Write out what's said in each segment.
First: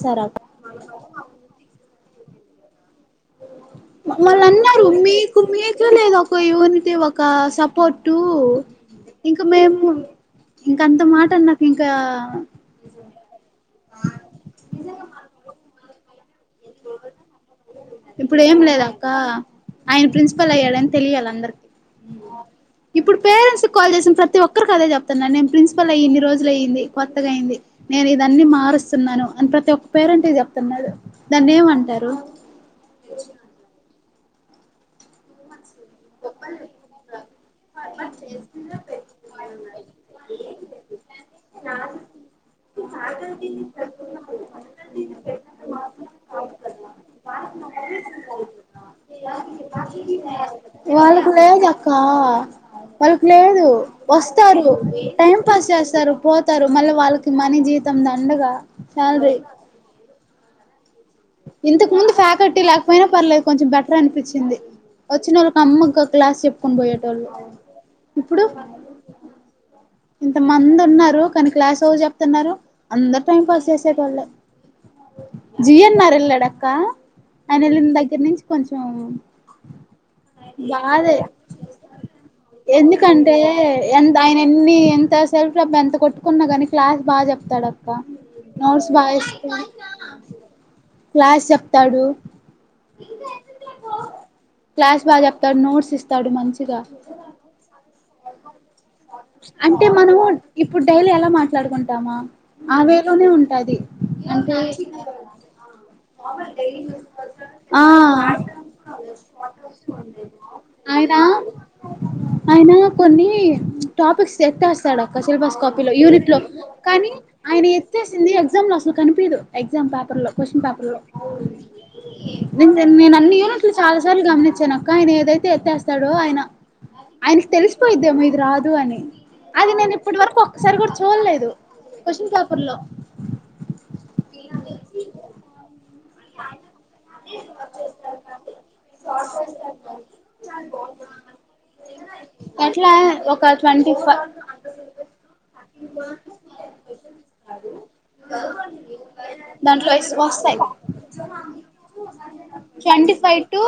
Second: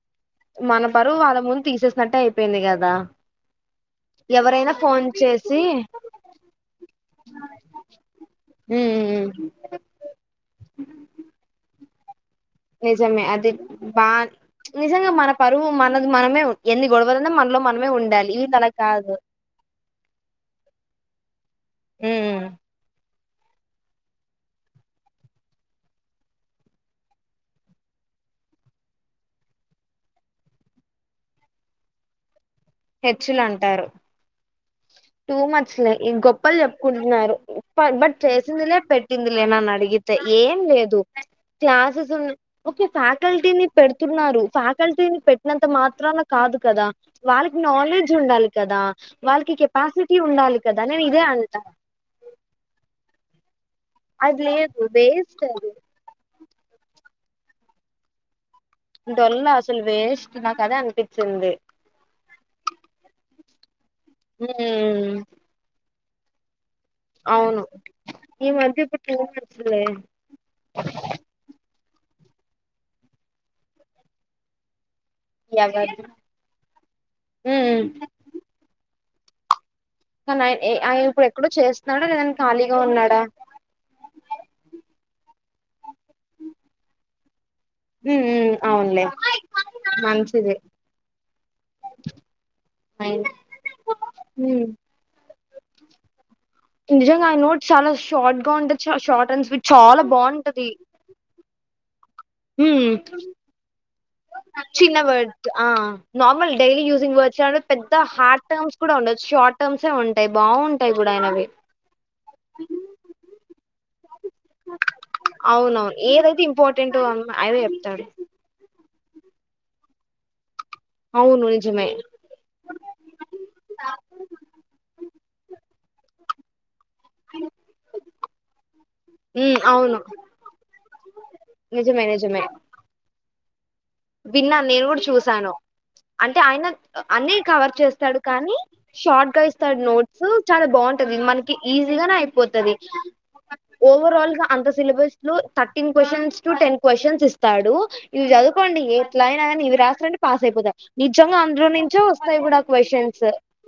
సరే మన పరువు వాళ్ళ ముందు తీసేసినట్టే అయిపోయింది కదా ఎవరైనా ఫోన్ చేసి ఉమ్ ఇంకంత మాట అనాకా దా నిజమే అది బా నిజంగ మన పరువు మనది మనమే ఎన్ని గొడవలు ఉన్నా మనలో మనమే ఉండాలి ఇప్పుడు వీళ ఏం అల లేదు అక్క కాదు ఆయన ప్రిన్సిపల్ అయ్యాడని తెలియాల అందర ఉమ్ ఇప్పుడు పేరెంట్స్ కి కాల్ చేసిన ప్రతి ఒక్కరికి అదే చెప్తున్నా నే ప్రిన్సిపల్ అయ్యి ఇన్ని రోజులుఅయ్యింది కొత్తగా అయింది నేను దాన్ని మారుస్తున్నాను అని ప్రతి ఒక్క పేరెంట్ చెప్తున్నాడు దాన్నేమంటారు హెచ్చులు అంటారు. టూ మచ్ అలే గొప్పలు చెప్పుకుంటున్నారు బట్ చేసిందిలే పెట్టిందిలే నన్ను అడిగితే ఏం లేదు క్లాసెస్ ఎ విన్ ఒక్ ఫ్యాకల్టీని పెడుతున్నారు ఫ్యాకల్టీని పెట్టినంత మాత్ మాత్రాన కాదు కదా వాళ్ళకి నాలెడ్జ్ ఉండాలి కదా వాళ్ళకి కెపాసిటీ ఉండాలి కదా నేను ఇదే వాళ్ళకి అంటా లేదు అక్క వాళ్ళకి లేదు అది వస్తారు లేదు టైం వేస్ట్ పాస్ అది చేస్తారు పో తారు మళ్ళ వాళ్ళకి మనీ జీవితం దండగా శాలరీ డొల్లా అసలు వేస్ నాకదే అనిపిస్ ఇంతకు ముందు ఫ్యాకట్టి లేకపోయినా పర్లేదు కొంచె బె టర్ అనిపిచ్చింది ఉమ్ వచ్చినోళ్ళకి అమ్మగ్ క్లాసిప్ కొన్ బోయేటోళ్ళు అవును ఇప్పుడు ఈ మధ్య ఇప్పుడు టూ మంత్స్ లే ఇంత మంది ఉన్నారు కానీ క్లాస్ ఓ జొ తన్నారు అందరూ టైం పాస్ చేసేటోళ్లే య యా న్నారు వెల్ళాడక్క ఆయన వెళ్ళిన దగ్గర నుంచి కొంచెం కానీ ఆయ ఆయన బాదే ఇప్పుడు ఎక్కడో చేస్తున్నాడా లేదని ఖాళీగా ఉన్నాడా ఎందుకంటే ఎంత ఆయన ఎన్ని ఎంత సెల్ఫ బంత కొట్టుకున్నా గాని క్లాస్ బా జెప్ తడొక్క ఉమ్ ఉమ్ నోర్స్ బా అవునులే ఇస్తాడు మంచిది క్లాస్ చెప్తాడు అయినా ఉమ్ క్లాస్ బా చెప్తాడు నోట్స్ ఇస్తాడు మంచి నిజంగా ఆయన నోట్ చాలా షార్ట్ గా ఉంటది షార్ట్ అండ్ స్వీట్ అంటే చాలా బావుంటది. టామా ఆ వేలోనే ఉంటాది అంటే చిన్న వర్డ్ ఆ నార్మల్ డైలీ యూజింగ్ వర్డ్స్ ఆ పెద్ద హార్డ్ టర్మ్స్ కూడా ఉండవ్ షార్ట్ టర్మ్ సే ఉంటయ్ బాగుంటాయి గూడా ఆయన అయినవి. ఆయన కొన్ని టాపిక్స్ ఎత్తేస్తాడు ఒక సిలబస్ కాపీ లో యూనిట్ లో ఏదైతే ఇంపార్టెంట్ కానీ అవే ఆయన చెప్తాడు ఎత్తేసింది ఎగ్జామ్ లో అస్ నువ్ కనిపిదు ఎగ్జామ్ పేపర్ లో కొశ్విన్ పేప్ అవును నిజమే నేన్ నన్ నేను అన్ని యూనిట్లు చాలా సార్లు గమనించాను కానీ ఇది ఏదైతే ఎత్తేస్తాడో ఆయన ఆయనకి తెలిసిపోయిద్దేమో ఇది రాదు అని హ్మ్ అది నేను అవును ఇప్పటి వరకు ఒక్కసారి కూడా చూడలేదు క్వశ్చన్ పేపర్ లో విన్నాన్ నేను గూడు చూసా అంటే ఆయన అన్ని కవర్ చేస్తాడు కానీ షార్ట్ గా ఇస్తాడు నోట్స్ చాలా బాగుంటది మనకి ఈజీగానే అయిపోతది. ఎట్లా ఒక ట్వంటీ ఫైవ్ ఓవరాల్ గా అంత సిలబస్ లో thirteen question to ten questions ఇస్తాడు ఇవి జద్ కోండి ఎట్లా అయినా గాని ఇవి దాంట్లో రాస్ రండి పాస్ వస్తాయి అయిపోతా నిజంగా అందులో నుంచు వస్తాయి గూడా twenty questions five to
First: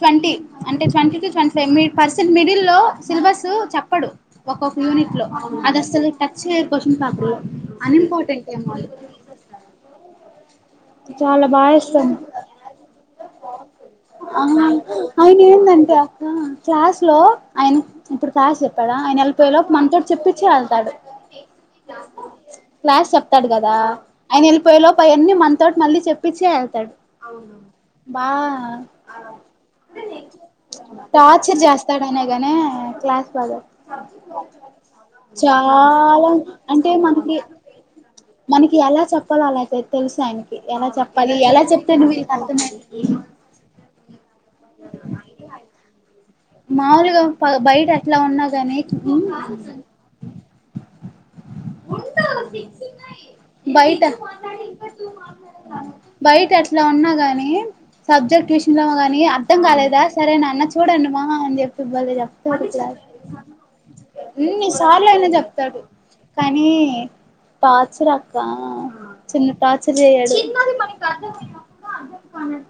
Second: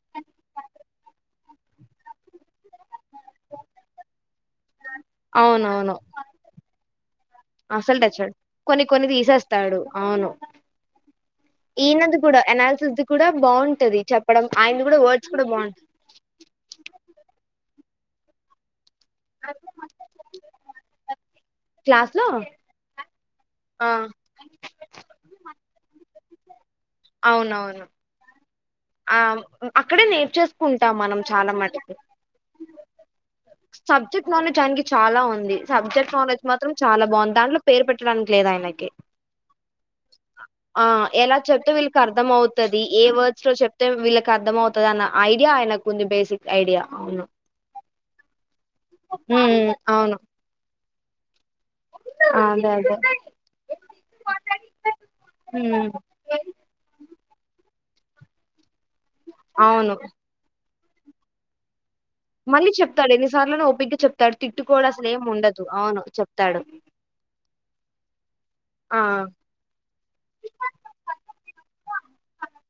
twenty అంటే twenty five mid percent middle లో సిలబస్స్ చెప్పడు ఒక్కొక్ యూనిట్ లో అది అవునవును అస్సలు టచ్ చేయడు క్వశ్చన్ పేపర్ లో అసలు తెచ్చాడు అన్ఇంపార్టెంట్ ఏమో కొన్ని కొన్ని తీసేస్తాడు అవును చాలా బాగా ఇస్తాను ఈయనది కూడా అనాలిసిస్ ది కూడా బాగుంటది చెప్పడం ఆ ఆయనది కూడా వర్డ్స్ అయిన కూడా బాగుంటది ఏందంటే అక్క క్లాస్ లో అయిన్ ఇప్పుడు పాశే కదా ఆయన వెళ్ళిపోయే లోపు మనతో చెప్పిచ్చి వెళ్తాడు క్లాస్ లో తాడు గదా ఆ ఆయన వెళ్ళిపోయే లోపు ఏయె అన్ని మన్ తోటి మళ్ళీ చెప్పిచ్చే వె తాడు బా ఆం అక్కడే నేర్చేసుకుంటాం మనం చాలా టార్చర్ మటుకు చేస్తాడనే గానే క్లాస్ బాగా సబ్జెక్ట్ నాలెడ్జ్ ఆనికి చాలా ఉంది చాలా సబ్జెక్ట్ నాలెడ్జ్ మాత్రం అంటే చాలా మనకి బాగుంది దాంట్లో పేరు పెట్టడాని మనకి ఎలా చెప్పాలో అలా తెలుసు ఆయనకి ఎలా చెప్పాలి ఎలా చెప్తే వీళ్ళకి అర్థమయితది తే వీళ్ళకి అర్థమవుతది అన్న ఐడియా ఆయనకు ఉంది బేసిక్ ఐడియా మాములుగా అవును బయట ఎట్లా ఉన్నా కాని ఉమ్ అవును అదే అదే బయట ఉమ్ బయట అట్ల ఉన్నా గాని సబ్జెక్ట్ విషయంలో కాని మీ అర్థం అవును కాలేదా సరే నా అన్న చె ఉడను మాహా అండి చెప తు బలే చెప్తాడు మళ్ళీ క్లాస్ చెప్తాడు ఎన్నిసార్లునో ఓపిగ్గా చెప్తాడు ఉమ్ తిట్టుకోడు అసలు ఎన్నిసార్లు ఏం అయిన ఉండదు చెప్తాడు అవును చెప్తాడు కనీ టార్చర్ అక్క ఆ చిన్న టార్చర్ చేయడు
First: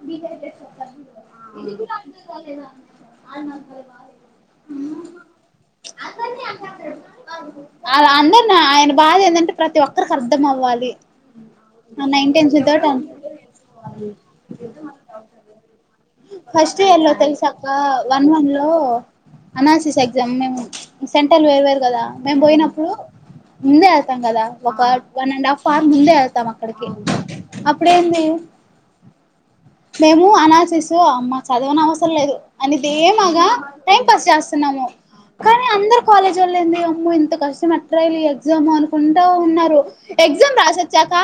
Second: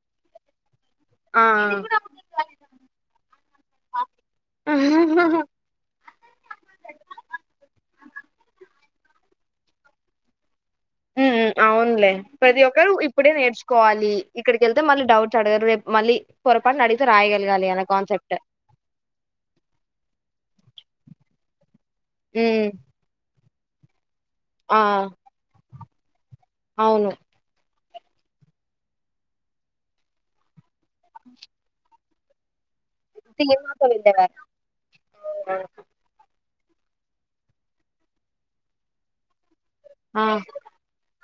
బీటెక్ చేసాన్ ఆ హుమ్ ఆ అ అందరిని ఆయన బాధ ఏంటంటే ప్రతి ఒక్కరికి అర్థం అవ్వాలి ఉమ్ అవునులే ఆ నా ప్రతి ఇంటెన్షన్ తోటి ఒక్కరు అంటారు. ఇప్పుడే నేర్చుకోవాలి ఇక్కడికిెళ్ితే మళ్ళీ డౌట్స్ అడగరు రేపు మళ్ళీ పొరపాటున అడిగితే రాయగలగాలి అన మ కాన్సెప్ట్ అందులో అనాసిస్ ఎక్జామ్ సెంట్రల్ వేర్ వేర్ కదా మేమ్ ఉమ్ పోయినప్పుడు ఉంద ఉంటుం కదా ఆ ఒక వన్ అండ్ ఆఫ్ పార్ ముందే చూస్తామ్ అక్కడెకి అవును అప్పు ఇప్పుడేంది మేము అనాసిస్ థూ అమ్మ చదివనాక్ వస్ తోల్లెదు తేమగా తీమాతో టైం పాస్ వెళ్ళేవారు చేస్తున్నాము కానీ అందరు కాలేజ్ చల్లేంది అమ్మె ఇంత కష్టం ఎట్ల రాయాలి ఈ ఎగ్జామ్ అనుకుంటా ఉన్నారు ఆ ఎక్జామ్ రాసొచ్చాక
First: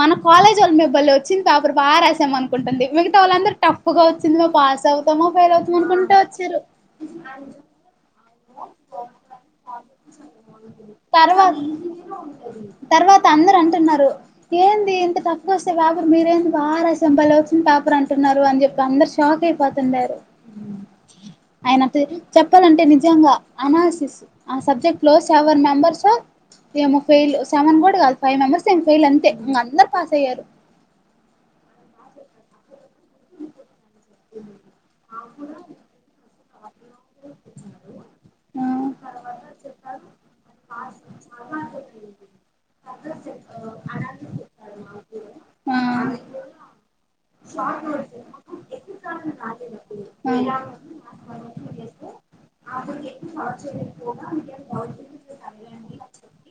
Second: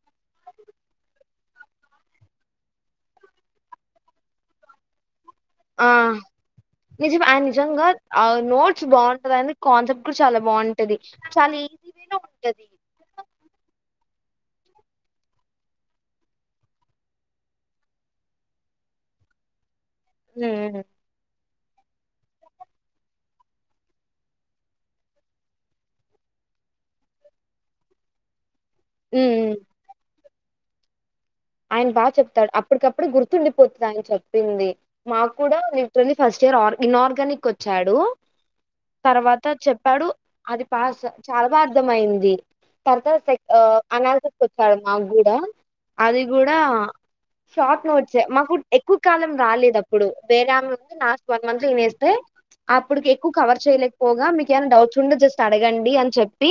మన కాలేజ్ వాళ్ళు మె భలె వచ్చింది పేపర్ బాగాసామ అనుకుంటుంది మిగతా వాళ్ళందరు టఫ్ గా వచ్చింది మేము పాస్ అవుతాము ఆ నిజమె నిజంగా నోట్స్ బాగుంటది అని కాన్సెప్ట్ చాలా బాగుంటది తర్వాత చాలా ఈజీ గనే ఉంటది తర్వాత అందరు అంటున్నారు ఏంది ఇంత తఫ్గా వస్తే పేపర్ మీరేంది బాగా రాస్తాం వచ్చిన పేపర్ అంటున్నారు అని చెప్పి అందరు షాక్ అయిపోతు హూ ఉమ్ ఆయన అతి చెప్పాలంటే నేను నిజంగా అనాలిసిస్ ఆ సబ్జెక్ట్ లో సెవెన్ మెంబర్స్ ఏమో ఫెయిల్ సెవెన్ కూడా కాదు ఫైవ్ మెంబెర్స్ అంతె ఫెయిల్ అంతే ఉమ్ అందరు పాస్ అయ్యారు ఆయన బాగా చెప్తాడు అ అప్పటికప్పుడు గుర్తుండిపోతుందిని చెప్పింది మాకు కూడా వటిని ఫస్ట్ దేర్ ఆర్ ఇన్ర్గానిక్ ఒచ్చాడు ఆ తర్వాత చెప్పాడు అది పాస్ చాలా బా అర్థ అయింది తర్వాత సెక్ ఆ అనాలిసిస్ వచ్చాడు మాకు కూడా ఆ అది కూడా షార్ట్ నోట్స్ మాకు ఎక్కువ కాలం పుస్తకాలను రాలేదు అప్పుడు వేరే ఆమె నాస్ మంత అతే ఆ అప్పుడుకి ఎక్కువ కవర్ చేయలేకపోగా మీకు ఏమైనా డౌట్స్ ఉండో జస్ట్ అడగండి అని చెప్పి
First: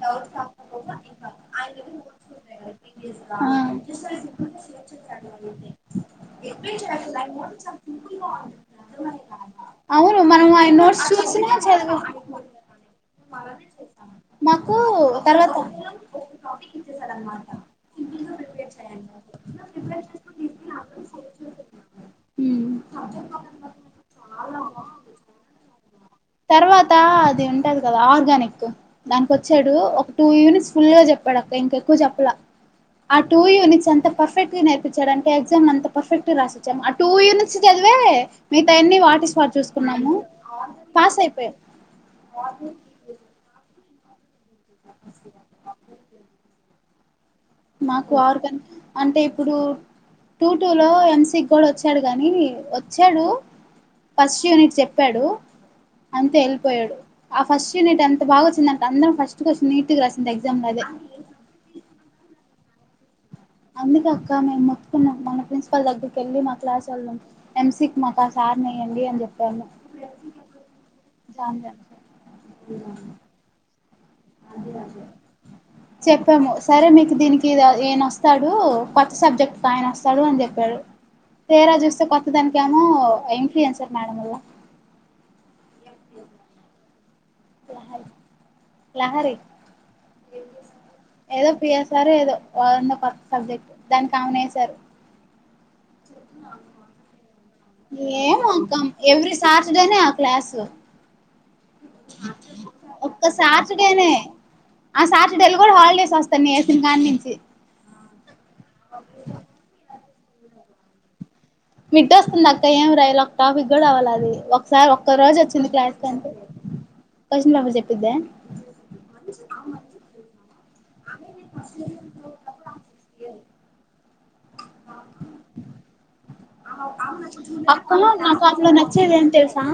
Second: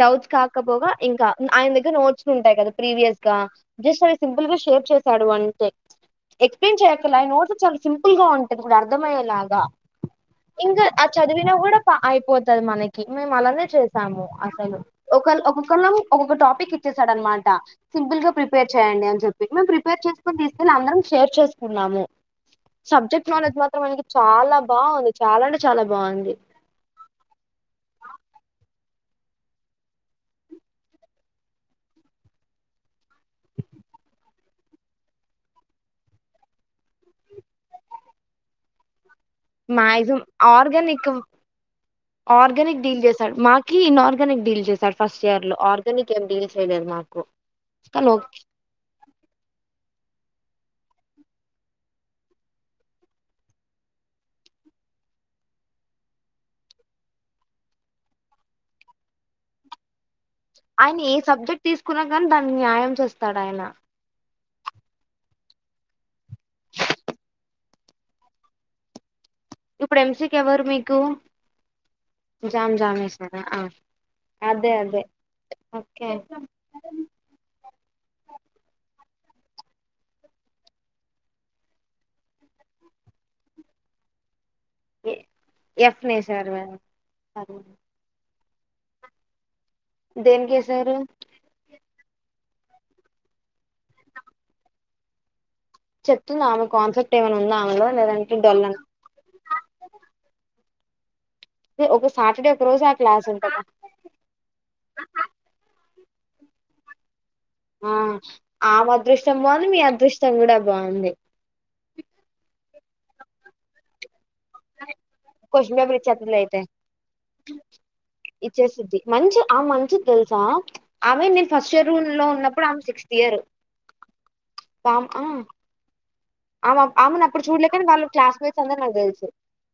డౌట్స్ కాకపోగా ఇంకా ఆయన దగ్గర నోట్స్ ఉంటాయి కదా ప్రీవియస్ గా యస్ సార్ సింపుల్ గా షేర్ చేశాడు అంటే ఎక్స్ ప్లాయిన్ చేయకర్ల ఆ నోట్స్ చాలా సింపుల్ గా ఉంటాది ఇప్పుడు అర్థమయ్యేలాగా అవును మనం ఆయన ఇంకా ఆ నోట్స్ చూసినా చదివినా కూడా చదివేస్తాం అయిపోతుది మనకి మేము అలానే చేసాము నాకు అసలు ఒక తర్వాత ఒక్కళం ఒక్కొక్క టాపిక్ ఇచ్చేసాడు అనమాట సింపుల్ గా ప్రిప సండే అని చెపి నువ్ ప్రిపేర్ చేసి తీస్కోకొని అందరం షేర్ చేసుకుందాము మ్మ్ సబ్జెక్టు నౌలెడ్జి మాత్రం ఆయనకు చాలా బాగుంది చాలా అంటే చాలా బాగుంది తర్వాత అది ఉంటది కదా ఆర్గానిక్ దాకొచ్చాడు ఒక టూ యూనిట్స్ ఫుల్ గా చెప్పాడు అక్క ఇంక ఎక్కువ చెప్పలా ఆ టూ యూనిట్స్ అంత పర్ఫెక్ట్ గా నేరపిచ్చాడంటే అంటే ఎగ్జామ్ అంత పర్ఫెక్ట్ గా రాసిచ్చాం ఆ టూ యూనిట్స్ చదివే మిత అన్ని వాటి స్పాట్ చూసుకున్నాము మైజమ్ ఆర్గ పాస్ మీకుమ్ అయిపోయాం ఆర్నిక్ డీల్ చేస్తాడు మా కి ఇనర్గనిక్ డిల్ చేశాడు ఫస్ట్ ఇయర్ లో ఆర్గానిక్ ఏం డీల్ చేయలేదు మాకు కు మాకు ఆర్గానిక్ అంటే ఇప్పుడు టూ టూ లో ఎంసి కూడా వచ్చాడు గాని వచ్చాడు ఫస్ట్ యూనిట్ చెప్పాడు అంతే వెళ్ళిపోయాడు ఆ ఫస్ట్ యూనిట్ ఎంత బాగా వచ్చిందంటే అందరం ఫస్ట్ క్వశ్చన్ నీట్ గా రాసా ఆయన ఏ సబ్జెక్ట్ తీసుకున్నా కానీ దాని న్యాయం చెస్ తడు ఆయన అందుకే అక్క మేము మొప్పుకున్నాం మన ప్రిన్సిపాల్ దగ్ వెళ్లి మా క్లాస్ వొళ్ళోమ్ ఎంసికి మాక సార్ నెయ్యండి అని చెప్ ఇప్పుడు ఎంసికి ఎవరు మీకు జాన్ జాన్ జామ్ జామ్ వేసారా అదే అదే ఓకే చెప్పాము సరే మీకు దీనికి ఇద ఏనా వస్తాడు కొత్త సబ్జెక్ట్ ఆయన వస్తాడు అని చెప్పాడు తేరా చూస్తే కొత్త దానినికి ఏమో ఏం ఫీ ఎన్సార్ మేడంలా ఎఫ్నే సర్ గా యా హాయ్ లహరి దేనికెసారు సరే ఏదో కొత్త సబ్జెక్ట్ దానికి ఆయన ఎసారు చెప్తుందా ఆమె కాన్సెప్ట్ ఏమైనా ఉందా ఆమెలో లేదంటే ఏమో డొల్ అక్క అని ఎవ్రీ శాటర్డే నే ఆ క్లాస్ ఒక సాటర్డే ఒక రోజు ఆ ఒక్క క్లాస్ ఉంటదా సాటర్డే నే ఆ సాటర్డేలు కూడ హాలిడే వస్తా న ఏ సినికాని నుంచి ఆమ్ అదృష్టం బాగుంది మీ అదృష్టం మచ్చం కూడా బాగుంది మిడ్డ వస్తుంది అక్క ఏం రాయాల ఒక టాప్ కూడా అవ్వాలది ఒకసారి రోజు వచ్చింది కొషన్ పేపర్ క్లాస్ కంటే ఇచ్చేతులే అయితే, క్వశ్చన్ పేపర్ చెప్పిద్దా ఇచ్చేస్తుద్ది మంచి ఆమె మంచిది తెలుసా, ఆమె నేను ఫస్ట్ ఇయర్ లో ఉన్నప్పుడు ఆమె సిక్స్త్ ఇయర్ కామ్ ఆ ఆమె ఆమెను అప్పుడు చూడలే కానీ అక్క వాళ్ళ లో నాకు క్లాస్మేట్స్ అట్ల అందరు నాకు నచ్చేది ఏం తెలుసు తెలుసా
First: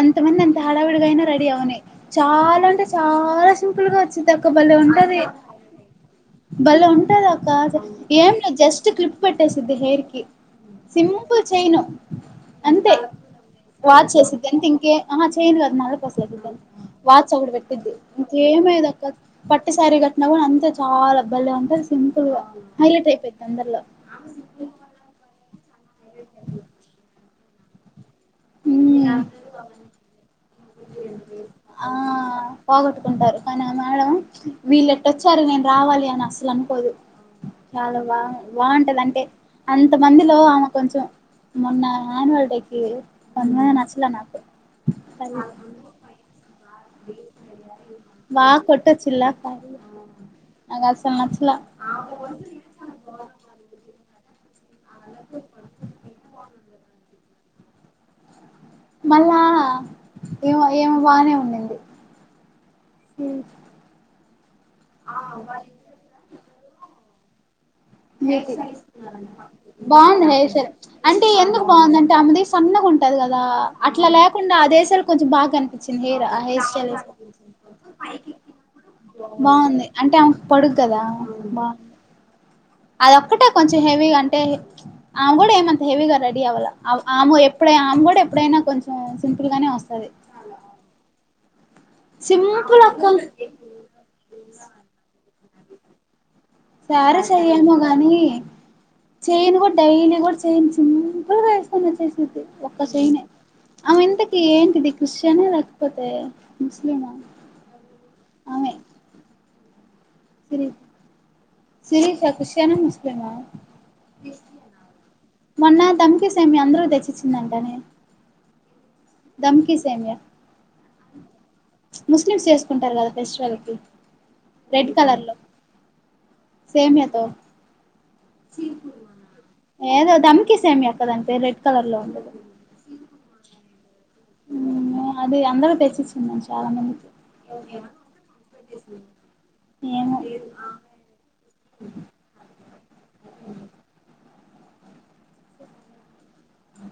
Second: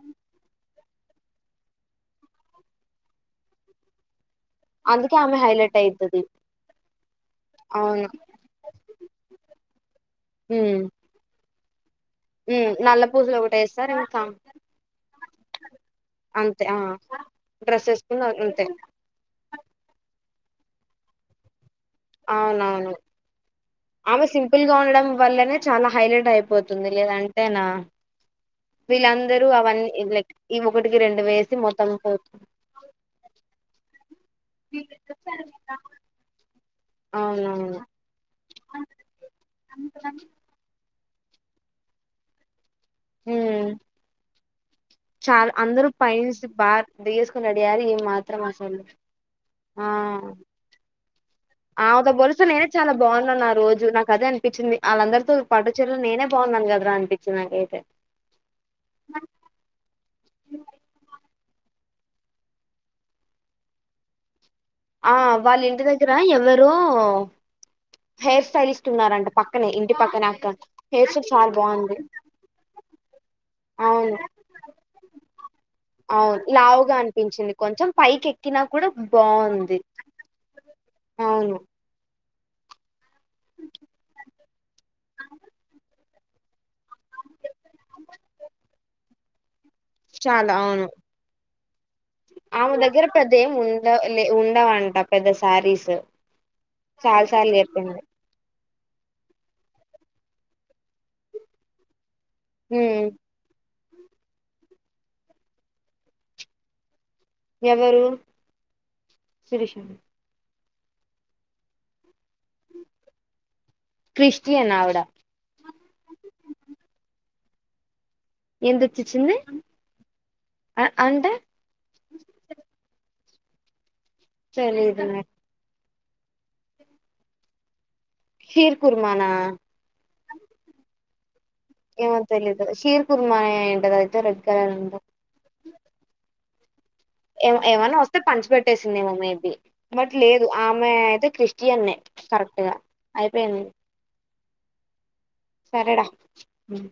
ఎంత మంది అంత హడావిడిగయినా రెడీ అవ్వని చాలా అంటే చాలా సింపుల్ గా వచ్చి తక్క బలే అందుకే ఉంటది ఆమె హైలైట్ అయితది బలే ఉంటది అక్క అవును ఏమి జస్ట్ క్లిప్ పెట్టే సిద్ధ హేరికి ఉమ్ సింపుల్ చైను ఉమ్ అంతే నల్ల పూసలు ఒకటి వేస్తారు వాచ్ ఇంకా ఏసిద్ది అంతే ఇంకే ఆ చైన్ లేదు నళ పస అ అంతే ఆ వాచ్ ఒకడ డ్రెస్ పెట్ద్ది, వేసుకుని అంతే ఇంకేమయద అక్క పట్టుసారి కట్ నవ్వు అంతే చాలా బలే ఉంటది సింపుల్ గా అవునవును హైలైట్ అయిపోయిద్ది అందరిలో ఆమె సింపుల్ గా ఉండడం వల్లనే చాలా హైలైట్ అయిపోతుంది లేదం తేనా ఉమ్ వీళ్ళందరూ అవన్నీ ఈ లైక్ ఈ ఒకటికి రెండు వేసి ఆ మొత్తం పోతు వీళ్ళ ఎట్టొచ్చారు నేను రావాలి అని అసలు అనుకోదు, అవునవును చాలా బా బాగుంటది అంటే, అంత మందిలో ఆమె కొంచెం మొన్న అన్వాల్ డే కి ఉ చాలా అందరూ పై ఇం దిగేసుకుని రెడీఅరు ఏం మాత్రమా బాగా అసలు కొట్టొచ్చిల్లా కానీ ఆ నాకు అసలు నచ్చలా ఆమెతో పోలిస్తే నేనే చాలా బాగున్నాను ఆ రోజు నాకు అదే అం పించింది వాళ్ళందరితో పట్టు చీరలో నేనే బాగున్నాను కదా రా అనిపి చి నాకైతే మళ్ళా ఇమ ఇమ బానే ఉంది హ్మ్ ఆ వాళ్ళ ఇంటి దగ్గర ఎవ రూ ఇంటి బాగుంది పక్కనే అక్క హెయిర్ స్టైల్ హెయిర్ అంటే స్టైల్ చాలా ఎందుకు బాగుంది అంటే ఆమె ది సన్నగా ఉంటది కదా అట్లా అవును లేకుండా అదేశాలు కొంచెం బాగా కనిపించింది హెయిర్ ఆ అవును హెయిర్ స్టైల్ లావుగా అనిపించింది కొంచెం పైకి ఎక్కినా కూడా బాగుంది అంటే ఆమెకు పొడుగు అవును అదోక్కటే కొంచెం హెవీగా అంటే ఆమె కూడా ఏమంత హెవీగా రె రెడీ అవల ఆమె ఆమె ఎపుడు ఆమె కూడా ఎప్పుడైనా కొంచెం సింపుల్ గానే వస్తు చాలా అవును ఆమె సింపుల్ దగ్గర అక్క పెద్ద ఏం ఉండ లే ఉండవంట పెద్ద శారీస్ చాలా శారీస్ సార్లు ఆయ్యమో చెప్పింది గాని చైన్ కూడా డైలీ కూడా చైన్ సింపుల్ గా వేసుకోని వచ్చేసి ఒక్క ఉమ్ చైన్ఏ ఆమె ఇంతకి ఏంటిది క్రిస్టియనే లేకపోతే ముస్లిమా ఎవరు ఆమె శిరీష సిరి శిరీష క్రిస్టియన్ ఆ ముస్లిం ఆ క్రిస్టియన్ అవిడ తమ్కి సేమియా అందరికీ తెచ్చిచ్చిందంట నే ఎందు దమ్కి సేమ్య అంటే ముస్లిమ్స్ చేసుకుంటారు కదా ఫెస్టివల్ కి తెలీదు నా సేమ్యా తో కీర్ కుర్మానా తమ్కి సేమ్మా అక్క దానిపేరే ఏమో తెలీదు శీర్ కుర్మా ఏ టదై మ్ ఓ అది అందరూ తెచ్చిచ్చిందని చె కణం ఏం ఏమైనా వస్తే పంచి పెెట్టేసిందేమో మేబి బట్ ఏమో లేదు ఆమె అయితే క్రిస్టియన్ కరెక్ట్ గా అయిపోయింద సరేడా హమ్